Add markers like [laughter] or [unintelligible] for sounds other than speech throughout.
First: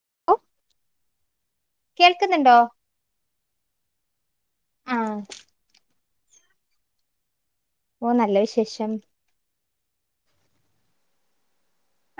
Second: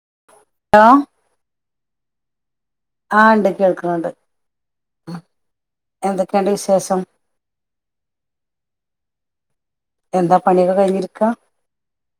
[unintelligible] കേൾക്ക്ന്നുണ്ടോ ആഹ് ണ്ട് കേൾക്ക്ണ്ണ്ട് ആഹ് ഉം എന്തൊക്കെണ്ട് വിശേഷം ഓഹ് നല്ല വിശേഷം എന്താ പണിയൊക്കെ കഴിഞ്ഞിരിക്കാ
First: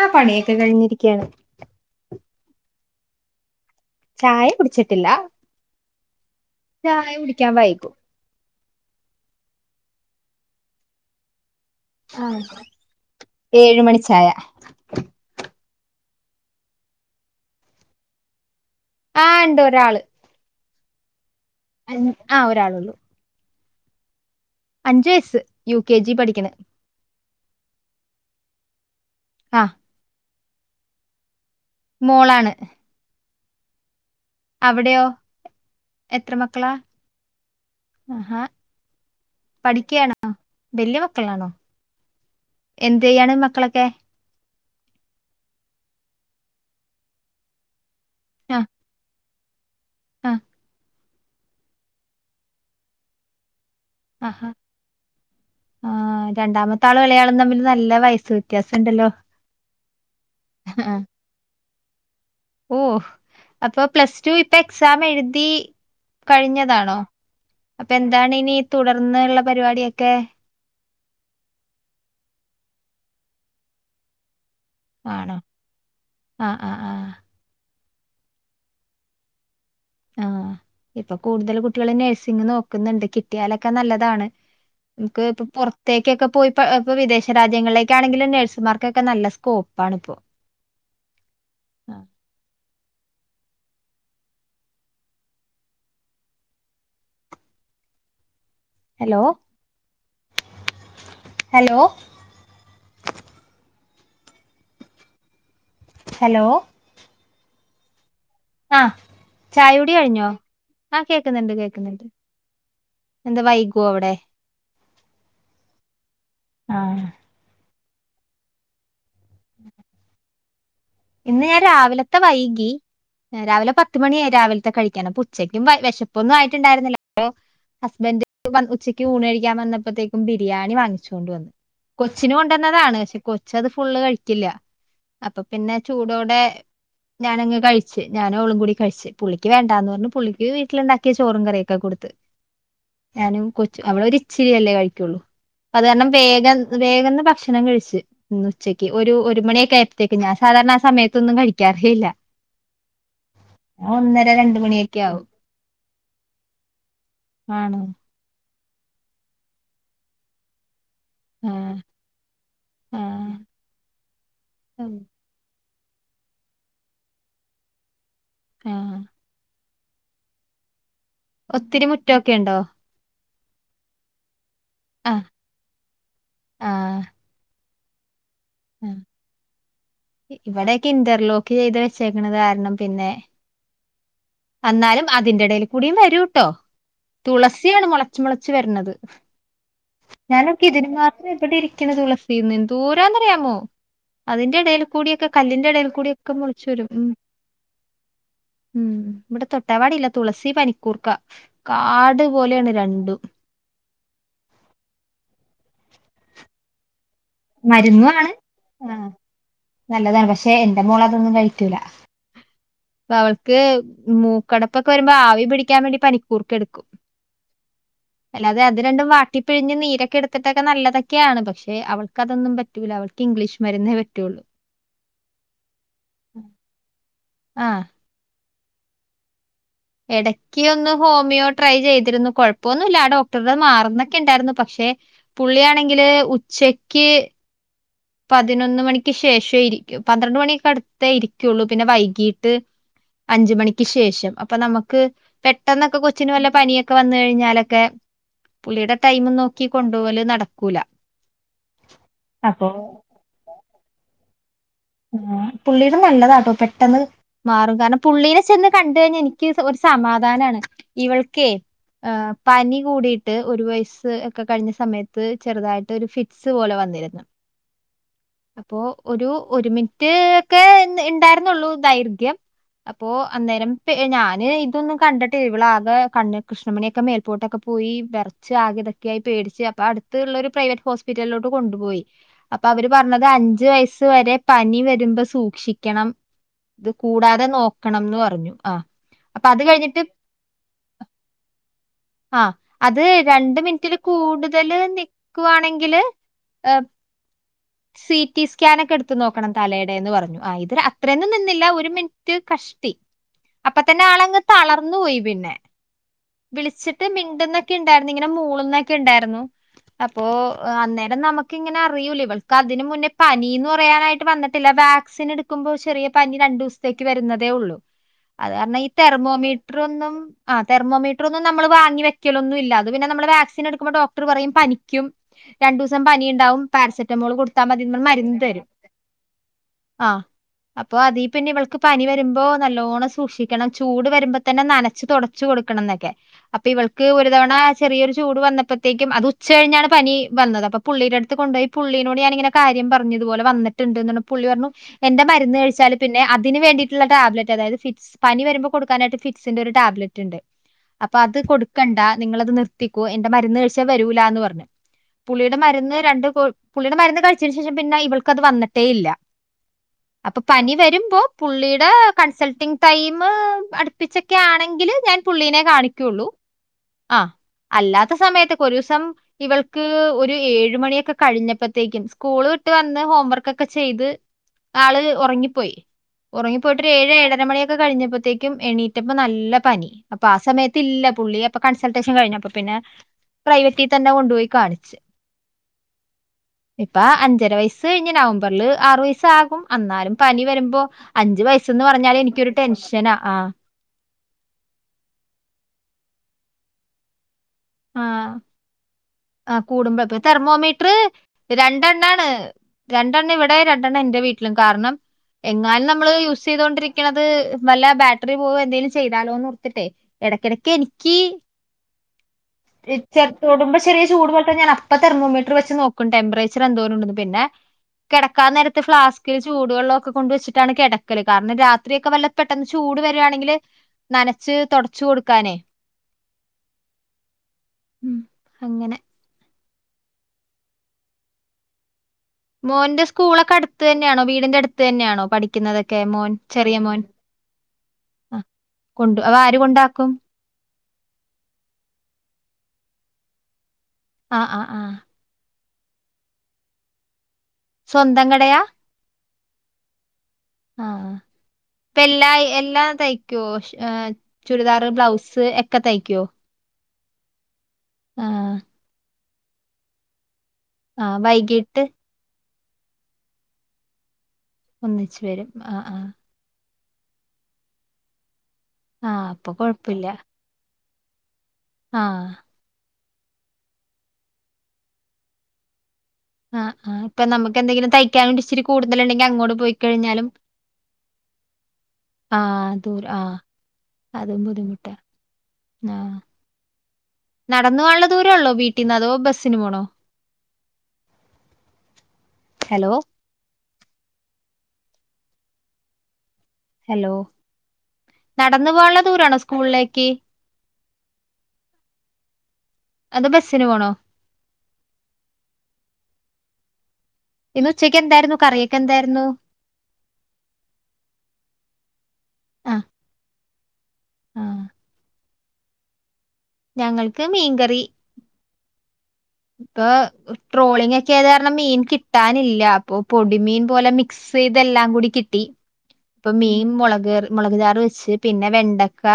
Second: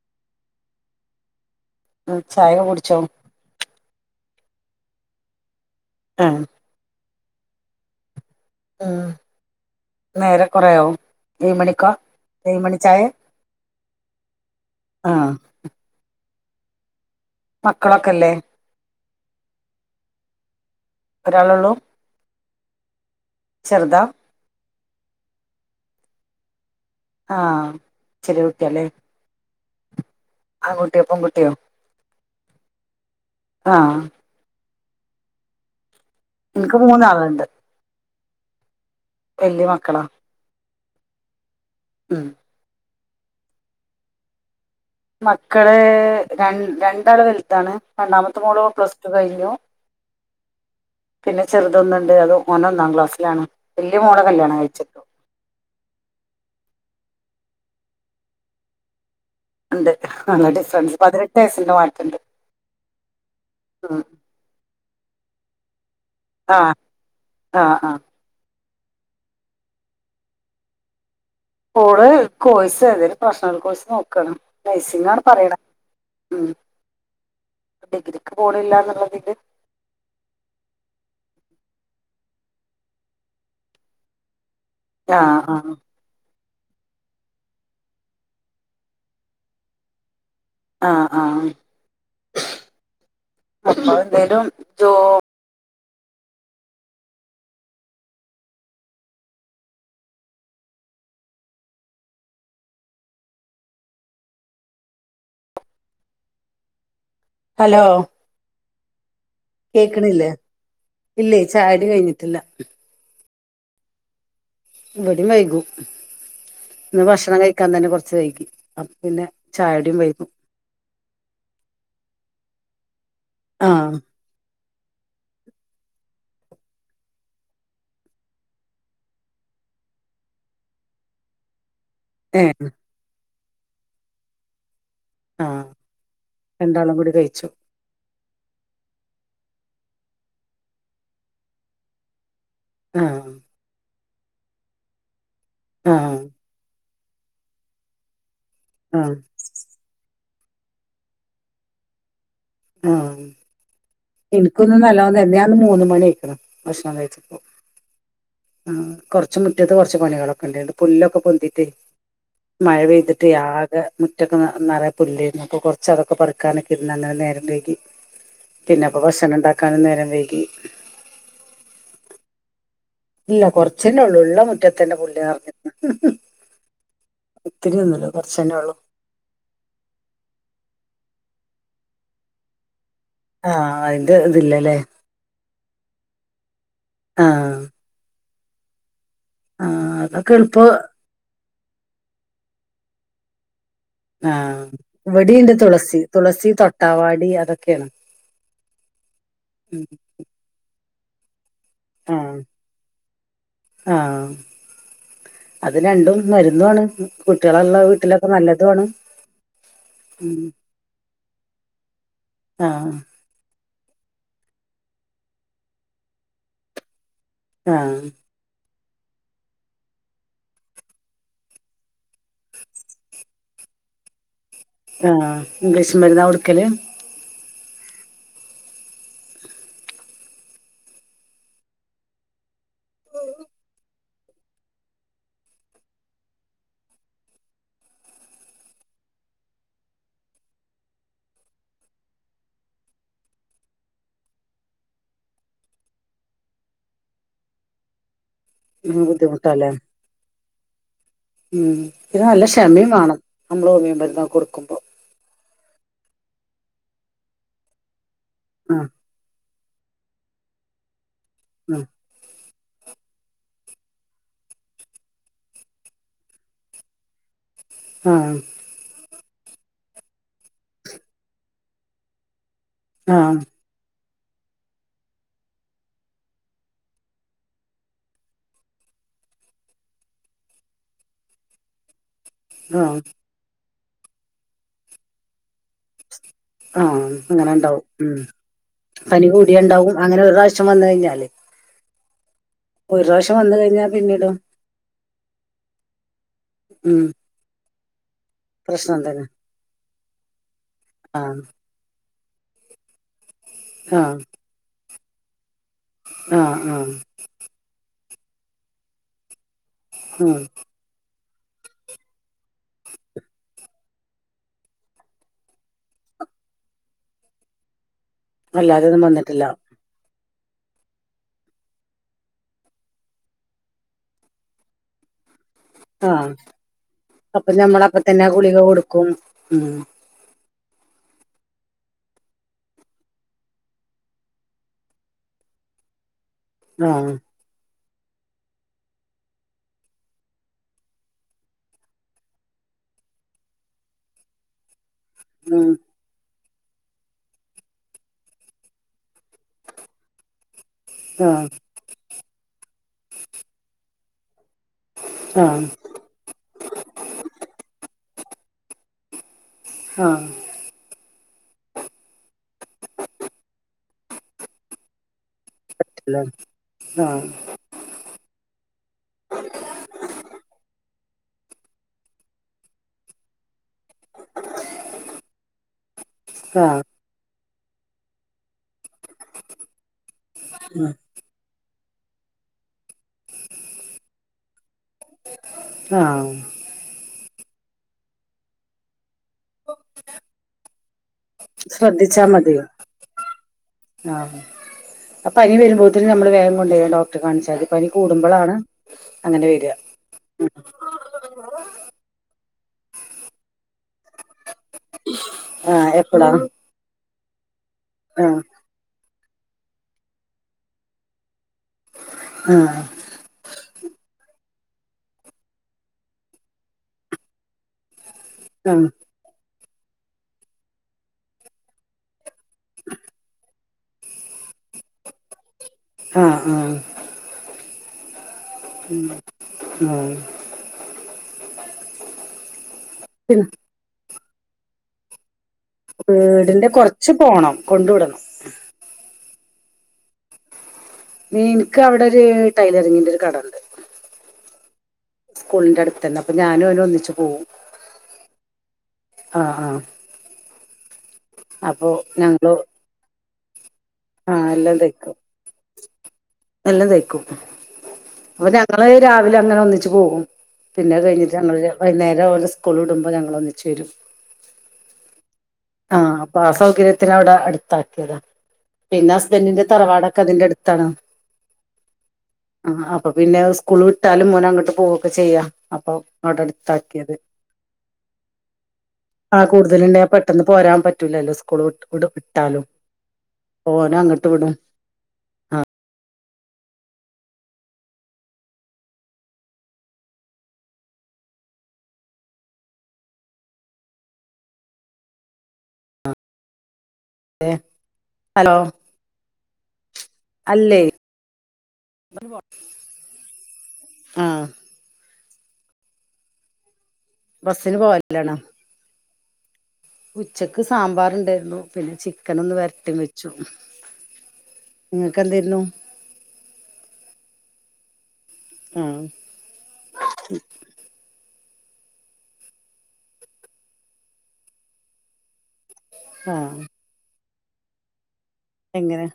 ആഹ് പണിയക്കെ കഴിഞ്ഞിരിക്കയാണ് ചായ കുടിച്ചോ ചായ കുടിച്ചിട്ടില്ല ആഹ് ചായ കുടിക്കാ വൈകും ഉം നേരെ കൊറേയാവും ഏഴ് മണിക്കോ ആഹ് ഏഴ് മണി ചായ ഏഴ് മണി ചായ ആഹ് - മക്കളൊക്കെല്ലേ? ആഹ് ഇണ്ട് ഒരാള്- ആഹ് ഒരാളെള്ളൂ- ച്ചെറ്താ- അഞ്ചു വയസ്സ് യു കെ ജി പഠിക്കണ്- ആഹ് ചെറിയ കുട്ടിയാല്ലേ? ആഹ് - ആകുട്ടിയൊ പെൺകുട്ടിയോ? മോളാണ്- ആഹ് - അവിടെയോ? എനിക്ക് മൂന്നാള്ണ്ട്- അഹാ - പഠിക്കയാണോ വലൃയ മക്കളാണോ? ഉം എന്തെയ്യാണ് മക്കളൊക്കെ മക്കള് ര രണ്ടാള് വലുതാണ് രണ്ടാമത്തെ മോള് പ്ലടു കഴിഞ്ഞു ഹോ [inaudible] ആഹ പിന്നെ ചെറുതൊന്നുണ്ട് അത് ഓന് ഓന്നാം ക്ലാസ്സിലാണ് വല്യ മോളെ ആ കല്യാണം കഴിച്ചിട്ടു ആ രണ്ടാമത്തെ ആള് വിളയാള തമ്മില് നല്ല വയസ്സ് വ്യത്യാസം ണ്ടല്ലോ ഉണ്ട് ആ ഡിഫറൻസ് പതിനെട്ട് വയസ്സിന്റെ മാ റ്റണ്ട് ഓ അപ്പൊ പ്ലസ് ടു ഇപ്പൊ എക്സാമ് എഴുതി ആ കഴിഞ്ഞതാണോ ആ ആ അപ്പൊ എന്താണ് ഇനി തുടർന്ന്ള്ള പരിപാടിയൊക്കെ ഓള് കോഴ്സ് ഏതേലും പ്രഫഷനൽ കോഴ്സ് നോക്കാണ് നൈസിങ്ങ ആണ് ആണോ പറയണ ഉ ആ ആ ആ ഡിഗ്രിക്ക് പോണില്ല എന്നുള്ളതില് ആഹ ഇപ്പൊ കൂടുതൽ കുട്ടികളും നഴ സിങ്ങ് നോക്കുന്നുണ്ട് കിട്ടിയാലൊക്കെ നല്ലതാണ് ആ നമുക്ക് ഇപ്പൊ ആ പുറത്തേക്കൊക്കെ പോയി ഇ ഇപ്പൊ വിദേശ രാജ്യങ്ങളിലേക്കാണെങ്കിലും നഴ്സുമാർക്കൊക്കെ നല്ല സ്കോപ്പ ആണ് ഇപ്പോ ആഹ ആഹ ആ. [inaudible] ലും ജോ ഹലോ ഹലോ ഹലോ ഹലോ ആഹ കേക്കണില്ലേ ഇല്ലേ ചായടി കേക്കുന്നുണ്ട് കഴിഞ്ഞിട്ടില്ല എന്താ വൈകുവ അവിടെ ഇവടീം വൈകും ആ ഇന്ന് ഭക്ഷണം കഴിക്കാൻ തന്നെ കൊറച്ച് [unintelligible] പിന്നെ ചായുടിയും വൈകും ഇന്ന് ഞാൻ രാവിലത്തെ വൈകി ആ രാവിലെ പത്ത് മണിയായി രാവിലത്തെ കഴിക്കും ഇങ്ങനപ്പൊ ഉച്ചക്കും വെശപ്പൊന്നും ആയിട്ടുണ്ടായിരുന്നില്ല അപ്പൊ ഹസ്ബൻഡ് ഉച്ചക്ക് ഊണ്കഴിക്കാൻ വന്നപ്പോത്തേക്കും ബിരിയാണി വാങ്ങിച്ചോണ്ട് വന്നു- കൊച്ചിന് ഏ കൊണ്ടേന്നതാണ്, - കൊച്ചത് ഫുള്ള് കഴിക്കില്ല- അപ്പം ആ പിന്നെ ചൂടോടെ രണ്ടാളും കൂടി കഴിച്ചു ഞാനങ്ങ് കഴിച്ചു ഞാൻ ഓളും കൂടി കഴിച്ച്പുള്ളിക്ക് വേണ്ടാന്ന് പറഞ്ഞഞ് പുള്ളിക്ക് വീട്ടിലിണ്ടാക്കിയ ചോറും കറിയൊക്കെ കൊടുത്ത് ആ ഞാനും കൊച്ചു അവിടെ ഒരു ഇച്ചിരിയല്ലേ കഴിക്കുള്ളൂ അത് ആ കാരണം വേഗം വേഗങ് ഭക്ഷണം കഴിച്ചു ഉച്ചയ്ക്ക് ആ ഒരു മണിയൊക്കെത്തേക്ക് പിന്നെ സാധാരണ ആ സമയത്തൊന്നും കഴിക്കാറല്ല ആഹ രണ്ട് എനിക്കൊന്നും മണിയൊക്കെ നല്ലോന്ന് ആവും ഞാനിന്ന് മൂന്ന് മണി ആക്കണം ഭക്ഷണം കഴിച്ചപ്പോ ആണോ ആ കൊറച്ച് മുറ്റത്ത് കുറച്ചു പണികളൊക്കെ ഉണ്ടണ്ട് പുല്ലൊക്കെ ആ പൊന്തിട്ട് മഴ ആ പെയ്തിട്ട് ആകെ മുറ്റക്കെ നിറയ പുല്ലായിരുന്നുക് ചതൊക്കെ പറിക്കാനൊക്കെ ഇന്ന നേരം രകി ആ പിന്നെപ്പൊ വസണണ്ട കുളിക്കാനുന്നേരം വൈകി ഒത്തിരി മുറ്റൊക്കെ ഉണ്ടോ ഇല്ല കുറച്ച തന്നെ ഉള്ളൂ ഉള മുറ്റത്തിന്റെ ആ പുുള പറഞ്ഞിന്ന് ആ തിരിന്നല്ലോ ആ ഇവിടെ ഇന്റർലോക്ക് ചെയ്ത് വെച്ചേക്കുന്നത് കാരണം പിന്നെ ആഹ ആയി എന്നാലും അതിന്റെ ഇടയിൽ കൂടിയും വരൂട്ടോ ആഹ് തുളസിയാണ് മുള പച്ച മുളച്ച് വരണത് ആഹ് അതൊക്കെ ഞാനൊക്കെ എളുപ്പം ഇതിന് മാത്രം എവിടെ ഇരിക്കണ തുളസി ചെയ്യുന്നുണ്ട് ദൂരാന്ന്റിയാമോ അതിന്റെ ആഹ് ഇടൽ കൂടിയൊക്കെ ഇവിടിണ്ട് കല്ലിന്റെ ഇടയിൽ തുളസി കൂടി ഒക്കെ തുളസി മുളിച്ചു വരും ഉം തൊട്ടാവാടി അതൊക്കെയാണ് ഉം ഇവിടെ ഉം തൊട്ടവാടില്ല തുളസി പനിക്കൂർക്ക കാട് ആഹ് പോലെയാണ് രണ്ടും ആഹ് അത് രണ്ടും മരുന്നുന്നാണ് മരുന്നാ ണ് ആ നല്ലതാണ് ഉം പക്ഷെ എന്റെ മോള്അതൊന്നും കഴിക്കൂല ആ അപ്പ അവൾക്ക് മൂക്കടപ്പൊക്കെ വരുമ്പോ ആവി പിടിക്കാൻ വേണ്ടി പനിക്കൂർക്ക് എടുക്കും ആഹ ഇത് രണ്ടും വാട്ടിപ്പിഴഞ്ഞ് നീരൊക്കെ എടുത്തിട്ടൊക്കെ നല്ലതൊക്കെയാണ് പക്ഷേ അവൾ ക്കതൊന്നും പറ്റൂല്ല. അവൾക്ക് ഇംഗ്ലീഷ് മരുന്നേ പറ്റുള്ളൂ. ആ ഇംഗീഷ് മരുന്നാ ഒടുക്കല് ആ ഇടക്ക് ഒന്ന് ഹോമിയോ ട്രൈ ചെയ്തിരുന്നു കൊഴ പ്പൊന്നുല്ല ആ ഡോക്ടറ മാറുന്ന ണ്ടാരുന്നു പക്ഷെ പുള്ളിയാണെങ്കില് ഉച്ചക്ക് പതിനൊന്ന് മണിക്ക് ശേഷംേ ഇരിക്കും പന്ത്രണ്ട് മണിയൊക്കെ അടുത്തേ ഇരിക്കുള്ളൂ പിന്നെ വൈകീട്ട് അഞ്ച മണിക്ക് ശേഷം അപ്പൊ നമുക്ക് പെട്ടെന്നൊക്കെ കൊച്ചിിനു വല്ല പനിയൊക്കെ വന്ന കഴിഞ്ഞാലൊക്കെ പുുള്ളിയുടെ ഉം ടൈം നോക്കി ബുദ്ധിമുട്ടാല്ലേ കൊണ്ടോല് നടക്കൂല ഉം ഇത് നല്ല അപ്പോ ക്ഷമയും വേണം നമ്മള് ഓമ്യ മ രുന്ന കൊടു കുമ്പോ ആ പുള്ളീടെ നല്ലതാട്ടോ പെട്ടെന്ന് മാറും കാണം പുള്ളീെ ചെന്ന് ആ കണ്ട കഴിഞ്ഞാ എനിക്ക് ഒരു സമാധാനണ് ഇവൾക്കെ ആ ആഹ് പനി കൂടിട്ട് ഒരു വയസ്സ് ഒക്കെ കഴിഞ്ഞ സമയത്ത് ചെറുതായിട്ട് ഒരു ഫിറ്റ്സ് പോലെ വന്നിരുന്നു ആ അപ്പോ ഒരു ഒരു മിറ്റ് ഒക്കെ ഉണ്ടായിരുന്നുള്ളൂ ദൈർഘ്യം അപ്പോൊ ആ അന്നേരം ഞാന് ഇതൊന്നും കണ്ടിട്ടി ഇവളാകെ കണ് കൃഷ്ണമണിയൊക്കെ മേൽപോട്ടൊക്കെ പോയി വെറച്ച് ആകെ ഇതാക്കെയായി പേടിച്ച് അപ്പാ അടുത്ത്‌ ള്ളോരു പ്രൈവറ്റ് ഹോസ്പിറ്റലോട്ട് കൊണ്ടുപോയി അപ്പൊ ആ അവര് പറഞ്ഞത് അഞ്ച് വയസ്സ് വരെ പനി വരുമ്പോ സൂക്ഷിക്ക ആഹ് അങ്ങനെ ണ്ടാവും ഉം നോക്കണംന്ന് പറഞ്ഞു. ആഹ് പനി അപ്പൊ കൂടിയ അത് ണ്ടാവും കഴിഞ്ഞിട്ട് അങ്ങനെ ഒരു പ്രാശം വന്ന കഴിഞ്ഞാല് ആ അത് ഒരു പ്രാവശ്യം വന്നു രണ്ട് കഴിഞ്ഞാൽ മിനിറ്റില് പിന്നീട് കൂടുതല് നിക്കുകവാണെങ്കില് ഏ ഉം സി റ്റി സ്ക്കാനോക്കെ പ്രശ്നം എടുത്ത്‌ തന്നെ നോക്കണം തലെടെ ന്ന് പറഞ്ഞു ആ ഇതി ആ അത്രേന്നും നിന്നില്ല ഒരു മിനി റ്റ് കഷ്ടി അപ്പൊ ആ തന്നെ ആളങ്ങ് തള ന്നു പോയി പിന്നെ ആ ആ വിളിച്ചിട്ട് മിണ്ടുന്ന ക്കെ ഇണ്ടായിരുന്നു ഇങ്ങനെ മൂളാന്നെക്കെ ഇണ്ടായിരുന്നു- അപ്പോ ഉം അന്നേരം നമുക്ക് ഇങ്ങനെ അറിയൂല്ല ഇവൾക്ക് അതിന് മുന്നേ പനിന്ന് പറയാനായിട്ട് വന്നിട്ടില്ല വാക്സിൻ എടുക്കുമോ ചെറിയ പനി രണ്ടു ദിവസത്തേക്ക് വരുന്നതേ ഉള്ളു അത് കാരണം ഈ അല്ലാതെയൊന്നും വന്നിട്ടില്ല തെർമോമീറ്റർ ഒന്നും ആ തെർമോമീ റ്റ്റൊന്നും നമ്മള് വാങ്ങി വെക്കലൊന്നും ഇല്ലാ അത് പിന്നെ നമ്മള് വാക്സിൻ എടുക്കുമ്പം ഡോക്ടർ പറയും പനിക്കും- രണ്ടു ദിവസം ആ പനി ഉണ്ടാവും പാരസെറ്റമോൾ അപ്പൊ കൊടുത്താ മതി ഞമ്മളപ്പ നമ്മൾ തന്നെ മരുന്ന് ഗുളിക തരും കൊടുക്കും ഉം ആ അപ്പൊ അതീ പിന്നെ ഇവൾക്ക് പനി വരുമ്പോ നല്ലോണം സൂക്ഷിക്കണം ചൂട് വരുമ്പോ തന്നെ നനച്ചു തുടച്ചുകൊടുക്കണനെ കൊടുക്കണംന്നൊക്കെ അപ്പൊ ആ ഇവൾക്ക് ഒരു തവണ ചെറിയൊരു ചൂട് വന്നപ്പോഴത്തേക്കും അത് ഉച്ച കഴിഞ്ഞാണ് പനി വന്നത് അപ്പൊ പുള്ളിയുടെ അടുത്ത് കൊണ്ടുപോയി പുള്ളിനോട് ഞാനിങ്ങനെ കാര്യ പറഞ്ഞതുപലെ വന്നിട്ടുണ്ട് എന്ന പുള്ളി പറഞ്ഞു എന്റെ മരുന്ന് ഉം കഴിച്ചാല് പിന്നെ ഇതിന് വേണ്ടിയിട്ടുള്ള ടാബ്ലറ്റ് അതായത് ഫിറ്റ്സ് പനി വരുമ്പോൾ കൊടുക്കാനായിട്ട് ഫിറ്റ്സിന്റെ ഒരു ടാബ്ലറ്റ് ഉണ്ട് അപ്പൊ അത് ആഹ് കൊടുക്കണ്ട നിങ്ങത് നിർത്തിക്കൂ എന്റെ മരുന്ന് കഴിച്ച വരൂലന്ന് പറഞ്ഞഞ് പുള്ളിയുടെ ആഹ് മരുന്ന് രണ്ട് തു പുള്ളിയുടെ മരുന്ന് കഴിച്ചേന് ശേഷം പിന്നെ ഇവൾ ക്കത് വന്നിട്ടേ ഇല്ല ആഹ് അപ്പൊ പനി വരും പുള്ളിയുടെ കൺസൾട്ടിങ് ടൈം അടുപ്പിച്ചൊക്കെ ആണെങ്കിൽ പുള്ളീനെ ല്ല കാണിക്കുള്ളൂ. ആ ആഹ് അല്ലാത്ത സമയത്ത് ഒരു ദിവസം ഇവൾക്ക് ഒരു ഏഴ മണിയൊക്കെ കഴിഞ്ഞപ്പോത്തേക്കും സ്കൂള് വിട്ട് വന്ന് ഹോം വർക്കൊക്കെ ചെയ്ത് ആള് ഉറങ്ങിപ്പോയി ആഹ് ഉറങ്ങിപ്പോയിട്ട് ഏഴ ഏഴര മണിയക്കെ കഴിഞ്ഞപ്പോഴത്തേക്കും എണീറ്റപ്പോ നല്ല പനി അപ്പൊ ആ സമയത്ത് ല്ല പുള്ളി അ വെക്കേഷൻ കഴിഞ്ഞപ്പ പിന്നെ പ്രൈവറ്റി തന്നെ കൊണ്ടുപോയി കാണിച്ച്. ആഹ ചര വയസ്സ് കഴിഞ്ഞ നവംബറില് ആറു വയസ ആകും എന്നാലും പനി വരുമ്പോ അഞ്ചു വയസന്ന് പറഞ്ഞാല് ശ്രദ്ധിച്ചാ എനിക്കൊരു മതി ടെൻഷനാ ആ കുട്ടിയെ നമ്മള് വേഗം കൊണ്ടുപോയി ഡോക്റെ കാണിച്ചു ആ ആ വരാ കൂടുമ്പോപ്പ തെർമോമീറ്റർ രണ്ടെണ്ണാണ് രണ്ടെണ്ണ ഇവിടെ ര എന്റെ വീ കാരണം എങ്ങാനും ആഹ് നമ്മൾ എപ്പളാ യൂസ് ചെയ്തണ്ടിരി ിക്കണത് മല്ല ബാറ്ററി ആഹ് പോ എന്തെലും ചെയ്യും ാലോന്ന്ഓർത്തിട്ടെ ഇടക്കിടക്ക് എനിക്ക് ആഹ് [unintelligible] തൊടുമ്പോ ചെറിയ ചൂട് പോൽ ത്തെ ഞാൻ അപ്പോ തെർമോമീറ്റർ വെച്ച് നോക്കും ടെമ്പറേച്ചർ എന്തോരണ്ട്ന്ന് പിന്നെ കെടക്കാൻ നേരത്ത് ആഹ് ഫ്ലാസ്ക് ല് ചു ചൂടു വെള്ളൊക്കെ കൊണ്ട് വെച്ചിട്ടാണ് കിടക്കല് കാരണം രാത്രിയൊക്കെ വല്ല പെട്ടെന്ന് ചൂട് വരാണെങ്കില് നനച്ച് തുടച്ചു കൊടുക്കാനേ ആ ആ ഉം അങ്ങനെ ആ മോന്റെ പിന്നെ സ്കൂളൊക്കെ അടുത്ത് ത ന്നെ ആണോ വീടിന്റെ അടുത്ത് തന്നാണോ പഠി വീടിന്റെ കൊറച്ച് പോണം കൊണ്ട് വിടണം അപ്പ ആര് കൊണ്ടാക്കും ഇൻക്ക് അവിടെ ഒരു ടൈലറിങ്ങിന്റെ ഒരു കടണ്ട് ആ ആ ആ സ്കൂളിന്റെ അടുത്തന്നെ അപ്പൊ ഞാനും അവനും ഒന്നിച്ചു പോവും സ്വന്തം കടയാ ആ ആ ആ ഇപ്പ എല്ലാ ഞങ്ങള് എല്ലാം തയ് ക്കുവോ ഷ് ആഹ് എല്ലാം ചുരിദാർ തയ്ക്കും ബ്ലൗസ് എക്കെ തയ്ക്കോ ക്കും അപ്പൊ ഞങ്ങള് രാ വിലങ്ങനെ ഒന്നിച്ച് പോകും പിന്നെ അത് ആ കഴിഞ്ഞിട്ട് ഞങ്ങള് വൈകീട്ട് വൈകുന്നേരം ഓലെ സ് കൂൾ വിടുമ്പം ഞങ്ങൾ ഒന്നിച്ച് വിരും ഒന്നിച്ചു വരും ആ ആ കര്യത്തിന് അവിടെ അടുത്താക്കിയതാ പിന്നെ ആ ഹസ്ബൻഡിന്റെ തറവാടൊക്കെ അതിൻ്റെ അടുത്താണ് ആഹ് പ്പൊ പിന്നെ സ്കൂള് വിട്ടാലും മോനങ്ങട്ട് പോവൊക്കെ ചെയ്യാ അപ്പൊ അവിടെ ആഹ് ആ അടുത്താക്കിയത് ഇപ്പൊ നമുക്ക് എന്തെങ്കിലും തയ്ക്കാനും ഇച്ചിരി കൂടുതല് ഇണ്ടെങ്കിൽ ആ അങ്ങോട്ട് കൂടുതലുണ്ടെ പോയിക്കഴിഞ്ഞാലും പെട്ടെന്ന് പോരാൻ പറ്റൂലല്ലോ സ്കൂൾ വിട്ട് വിട് വിട്ടാലും ആഹ് ദൂര ആഹ് ഓനെ അങ്ങട്ട് അതും വിടും ബുദ്ധിമുട്ട ആ ആഹ് നടന്നു പോവാള്ള ദൂരംള്ളോ വീട്ടിന്ന് അതോ ബസിനു പോണോ ഹലോ ഹലോ അതെ ഹലോ നടന്നു പോവാൻള്ള ദൂരാണോ സ് സ്കൂളിലേക്ക് ഇല്ലേ അത ബസിന് പോണോ? ഇന്ന് ബസ്സിന് ഉച്ചക്ക് പോവലാണോ എന്തായിരുന്നു. കറിയൊക്കെ എന്തായിരുന്നു. ഉച്ചക്ക് സാമ്പാർ ഉണ്ടായിരുന്നു പിന്നെ ചി ക്കനൊന്ന് ആഹ് വരണ്ടി വെച്ചു. ആഹ് നിങ്ങക് എന്തെര്ന്നു? ഞങ്ങൾക്ക് മീൻകറി. ആഹ്. പ്പൊ ട്രോളിംഗ് ക്കെ യതാ മീൻ കിട്ടാനില്ല. അപ്പൊ പൊടിമീൻ പോലെ മിക്സ് ചെയ്തെല്ലാം കൂടി കിട്ടി. ഇപ്പൊ ആഹ് മീൻ മുളക് കറി മുളക് ചാറ് വെച്ച് പിന്നെ വെണ്ടക്ക എങ്ങനെ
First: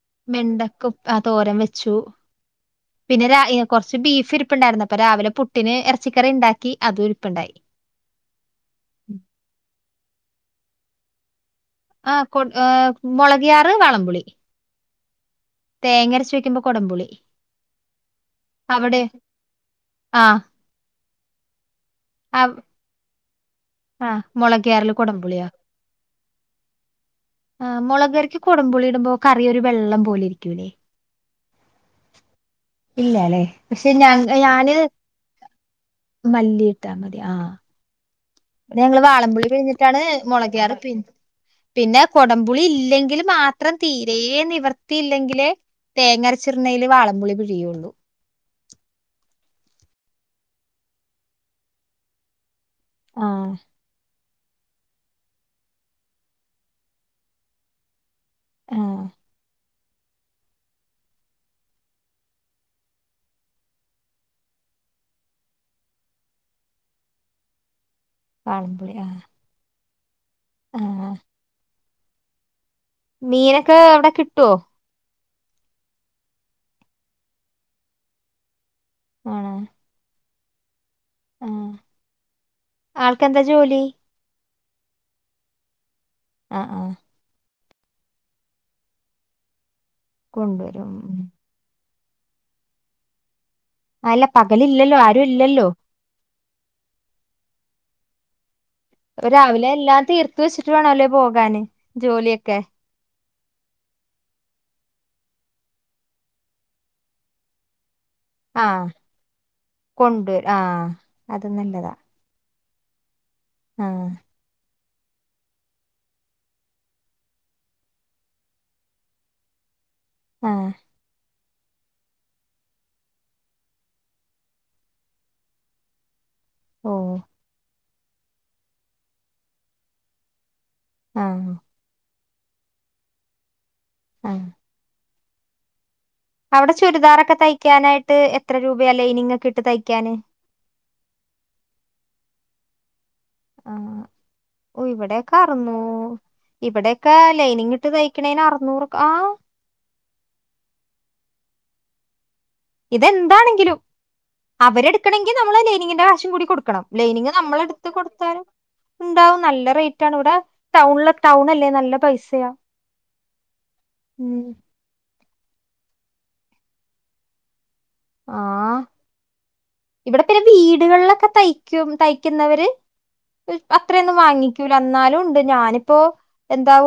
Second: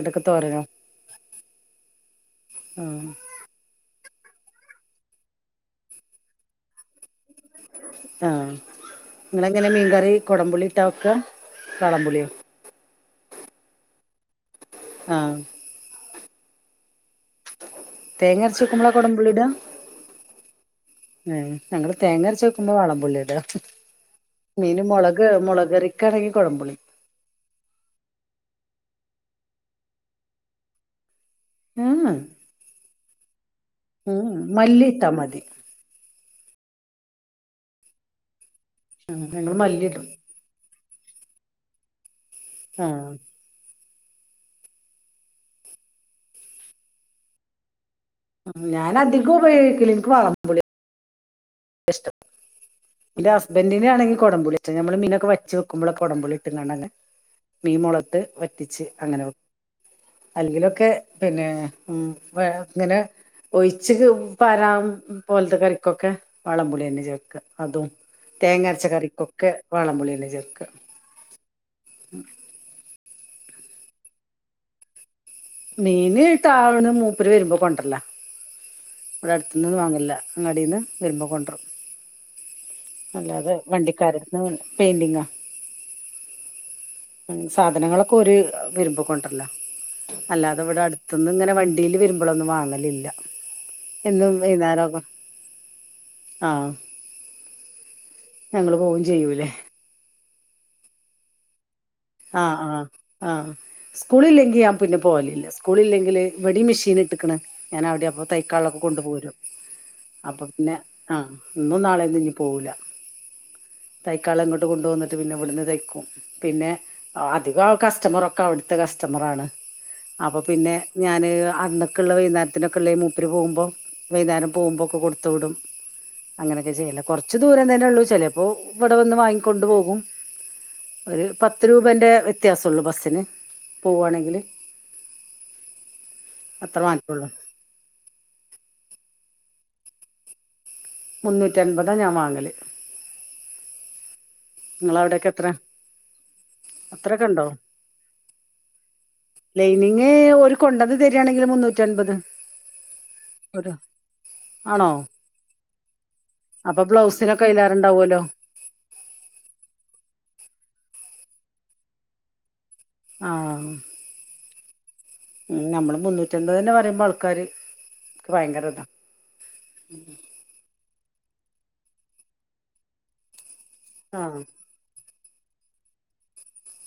എടക്ക് തോരനോ വെണ്ടക്ക ഉ തോരം വെച്ചു. ആഹ് പിന്നെ രാ [unintelligible] കൊർ പക്ഷെ ബീഫ് ഇരുപ്പുണ്ടായിരുന്നു അപ്പൊ രാവിലെ പുട്ടിന് എറച്ചിക്കറി ഇണ്ടാക്കി അതും രു ആ നിങ്ങളെങ്ങനെ മീൻക റി കുടംമ്പുള്ളിട്ടാ വെക്കാ ആ വാളംപുളിയോ കൊ മൊളകിയാറ് വാളംമ്പുളി. ആ തേങ്ങരച്ച് വക്കുമ്പോ കൊടുമ്പുളി തേങ്ങര ച്ച്ക്കുമ്പളാ കൊടുമ്പുള്ളിടാ? ആഹ് [unintelligible] ഞങ്ങള് തേങ്ങരച്ച്‌ വെക്കുമ്പോ വാളംപുളിയാടാ ആ മുളക് യാറിൽ കൊടുപുളിയാ മൊളകറിക്കാണെങ്കി കൊടംപുളി ആ മൊളകറിക്ക് കൊടംപുളി ടുമ്പോ കറിയൊരു വെള്ളം പോലെ ഇരിക്കൂലെ ഏഹ് ഇല്ലല്ലേ പക്ഷെ ഞ ഉം ഞാന് മല്ലി ഇട്ടാ മതി മല്ലിയിട്ടാ മതി. ആഹ്. ഞങ്ങള് ആഹ് വാളംപുളി ഞങ്ങള് മല്ലി പിഴിഞ്ഞിട്ടാണ് ഇടും മുളകയാറ് പി പിന്നെ കൊടംപുളി ആഹ് ഇല്ലെങ്കില് മാത്രം തീരേ നിവർത്തിയില്ലങ്കിലേ തേങ്ങര ച്ച് ട്ണെല് വാളംപുളി പിഴിയുള്ളു. ഞാനധികം ഉപയോക്കല് ന്ക്ക് വാളംമ്പു ളിയാ ഇഷ്ടം എന്റെ ആഹ് ഹസ്ബൻ്റിനാണെങ്കി കൊടംപൊളി നമ്മൾ മീനൊക്കെ വറ്റിച്ച് വെക്കുമ്പോള് കൊടമ്പുളി ഇട്ട്ങ്ങാട്ടെന്നെ മീൻ മൊളക് ട്ട് വറ്റിച്ച് ആഹ് അങ്ങനെ വെ അല്ലെങ്കിലൊക്കെ പിന്നെ ഉം ഇങ്ങനെ ഒഴിച്ച് പരാൻ പോലത്തെ കറിക്കൊക്കെ വാളംമ്പുളിയന്നെ ചേർക്ക അതും തേങ്ങ അരച്ച വാളംപുളി ആഹ് കറിക്കൊക്കെ വളം പുളിന്നെ ചേർ ആഹ് ഉം മീനൊക്കെ അവിടെ കിട്ടുവോ മീൻ ഇട്ട് ആന്ന് മൂപ്പര് വരുമ്പോ കൊണ്ട രല്ല ഇവിടെ ആണോ അടുത്ത്ന്നൊന്നും വാങ്ങെല്ല അങ്ങാടിന്ന് വരുമ്പ കൊണ്ടരൂം ആഹ് ആൾക്കെന്താ അല്ലാതെ ജോലി വണ്ടിക്കാരുന്നല്ല പെയിൻ്റിങ്ങാ ആ ആ സാധനങ്ങളൊക്കെ ഓര് വരുമ്പോ കൊണ്ടെര്ലാ അല്ലാതെ ഇവിടെ കൊണ്ടുവരും ഉം അടുത്ത്ന്ന് ഇങ്ങനെ വണ്ടി ഇതിലെ വരുമ്പോഴൊന്നും വാങ്ങലില്ല അല്ല എന്നും പകല് ഇല്ലല്ലോ വൈന്നേരൊക്കെ ആരും ഇല്ലല്ലോ ആഹ് ഞങ്ങള് പോവും ചെയ്യൂലേ രാവിലെ എല്ലാം തീർ ത്തു വെച്ചിട്ട് വേണലേ പോകാന് ജോലിയൊക്കെ ആ സ്കൂള് ഇല്ലെങ്കിൽ ഞാൻ പിന്നെ പോവലില്ല സ്കൂള് ഇില്ലെങ്കില് വെടി മെഷീൻ ഇട്ട്ക്ക്ണ് ഞാൻ അവിടെ അപ്പൊ തൈക്കാളൊക്കെ ആഹ് കൊണ്ടു പോരും അപ്പൊ കൊണ്ടുവരും പിന്നെ ആഹ് ആ അത് ഇന്നും നല്ലതാ നാളെ ഇഞ്ഞ് പൊവൂല ആഹ് തൈക്കാളെള ഇങ്ങോട്ട് കൊണ്ട് പോന്നി അത് പിന്നെ ഇവിടുന്ന് തയ്ക്കും പിന്നെ അധികം ആ കസ്റ്റമറൊക്കെ അവിടുത്തെ കസ്റ്റമർ ആണ് അപ്പൊ ആഹ് പിന്നെ ഞാന് അന്നൊക്ക് ഇള്ളെ വൈകുന്നേരത്തിനൊക്കെ ഉള്ള ഈ മൂപ്പരി പോകുമ്പോൾ വൈന്നാരം പോകുമ്പോളൊക്കെ കൊടുത്തുവിടും അങ്ങനെയൊക്കെ ചെയ്യില ഓഹ് കൊറച്ച് ദൂരം തന്നെ ഉള്ളു ശ ചെലപ്പോ ഇവിടെ വന്ന് വാങ്ങിക്കൊണ്ട് പോകും ആഹ് ൻ്റെ വ്യത്യാസമുള്ളൂ ബസിന് പോവാണെങ്കിൽ ആഹ് അവിടെ ചുരിദാറൊക്കെ തയ്ക്കാനായിട്ട് എത്ര രൂപയല്ലേ ഇനിങ്ങ കിട്ട് തയ്ക്കാന് മുന്നൂറ്റി അന്പതാണ് ഞാാന് വാങ്ങല് ഓ നിങ്ങളവിടെക്കെ ഇവിടെൊക്കെ എത്ര അറുന്നു ഇവിടെൊക്കെ അത്രൊക്കെ ഉണ്ടോ ലൈനിങ്ങ ഇട്ട് തയ്ക്കണേന് അറുന്നൂറ് ആ റ്റൻപത് ഇതെന്താണെങ്കിലും ആണോ അവരെടുക്കണമെങ്കിൽ നമ്മള് ലൈനിങ്ങിന്റെ കാവശ്യം കൂടി അപ്പൊ കൊടുക്കണം ലൈനിങ് ബ്ലൗസിനൊക്കെ നമ്മള എടുത്ത് അയിലേറെണ്ടാവല്ലോ കൊടുത്താലും ഉണ്ടാവും നല്ല ററ്റ ഇവിടെ ടൗണ ടൗൺ അല്ലേ നല്ല പൈസയാ ആഹ ഉം ഉ നമ്മള് മുന്നൂറ്റിൻപത് തന്നെ പറയുമ്പോ ആൾക്കാര് ആഹ ഭയങ്കര ഇതാ ഇവിടെ പിന്നെ വീടുകളിലൊക്കെ തയ്ക്കും തയ്ക്കുന്നവര് അത്രയൊന്നും ആഹ് വാങ്ങിക്കൂല എന്നാലും ഉണ്ട് ഞാനിപ്പോ എന്ത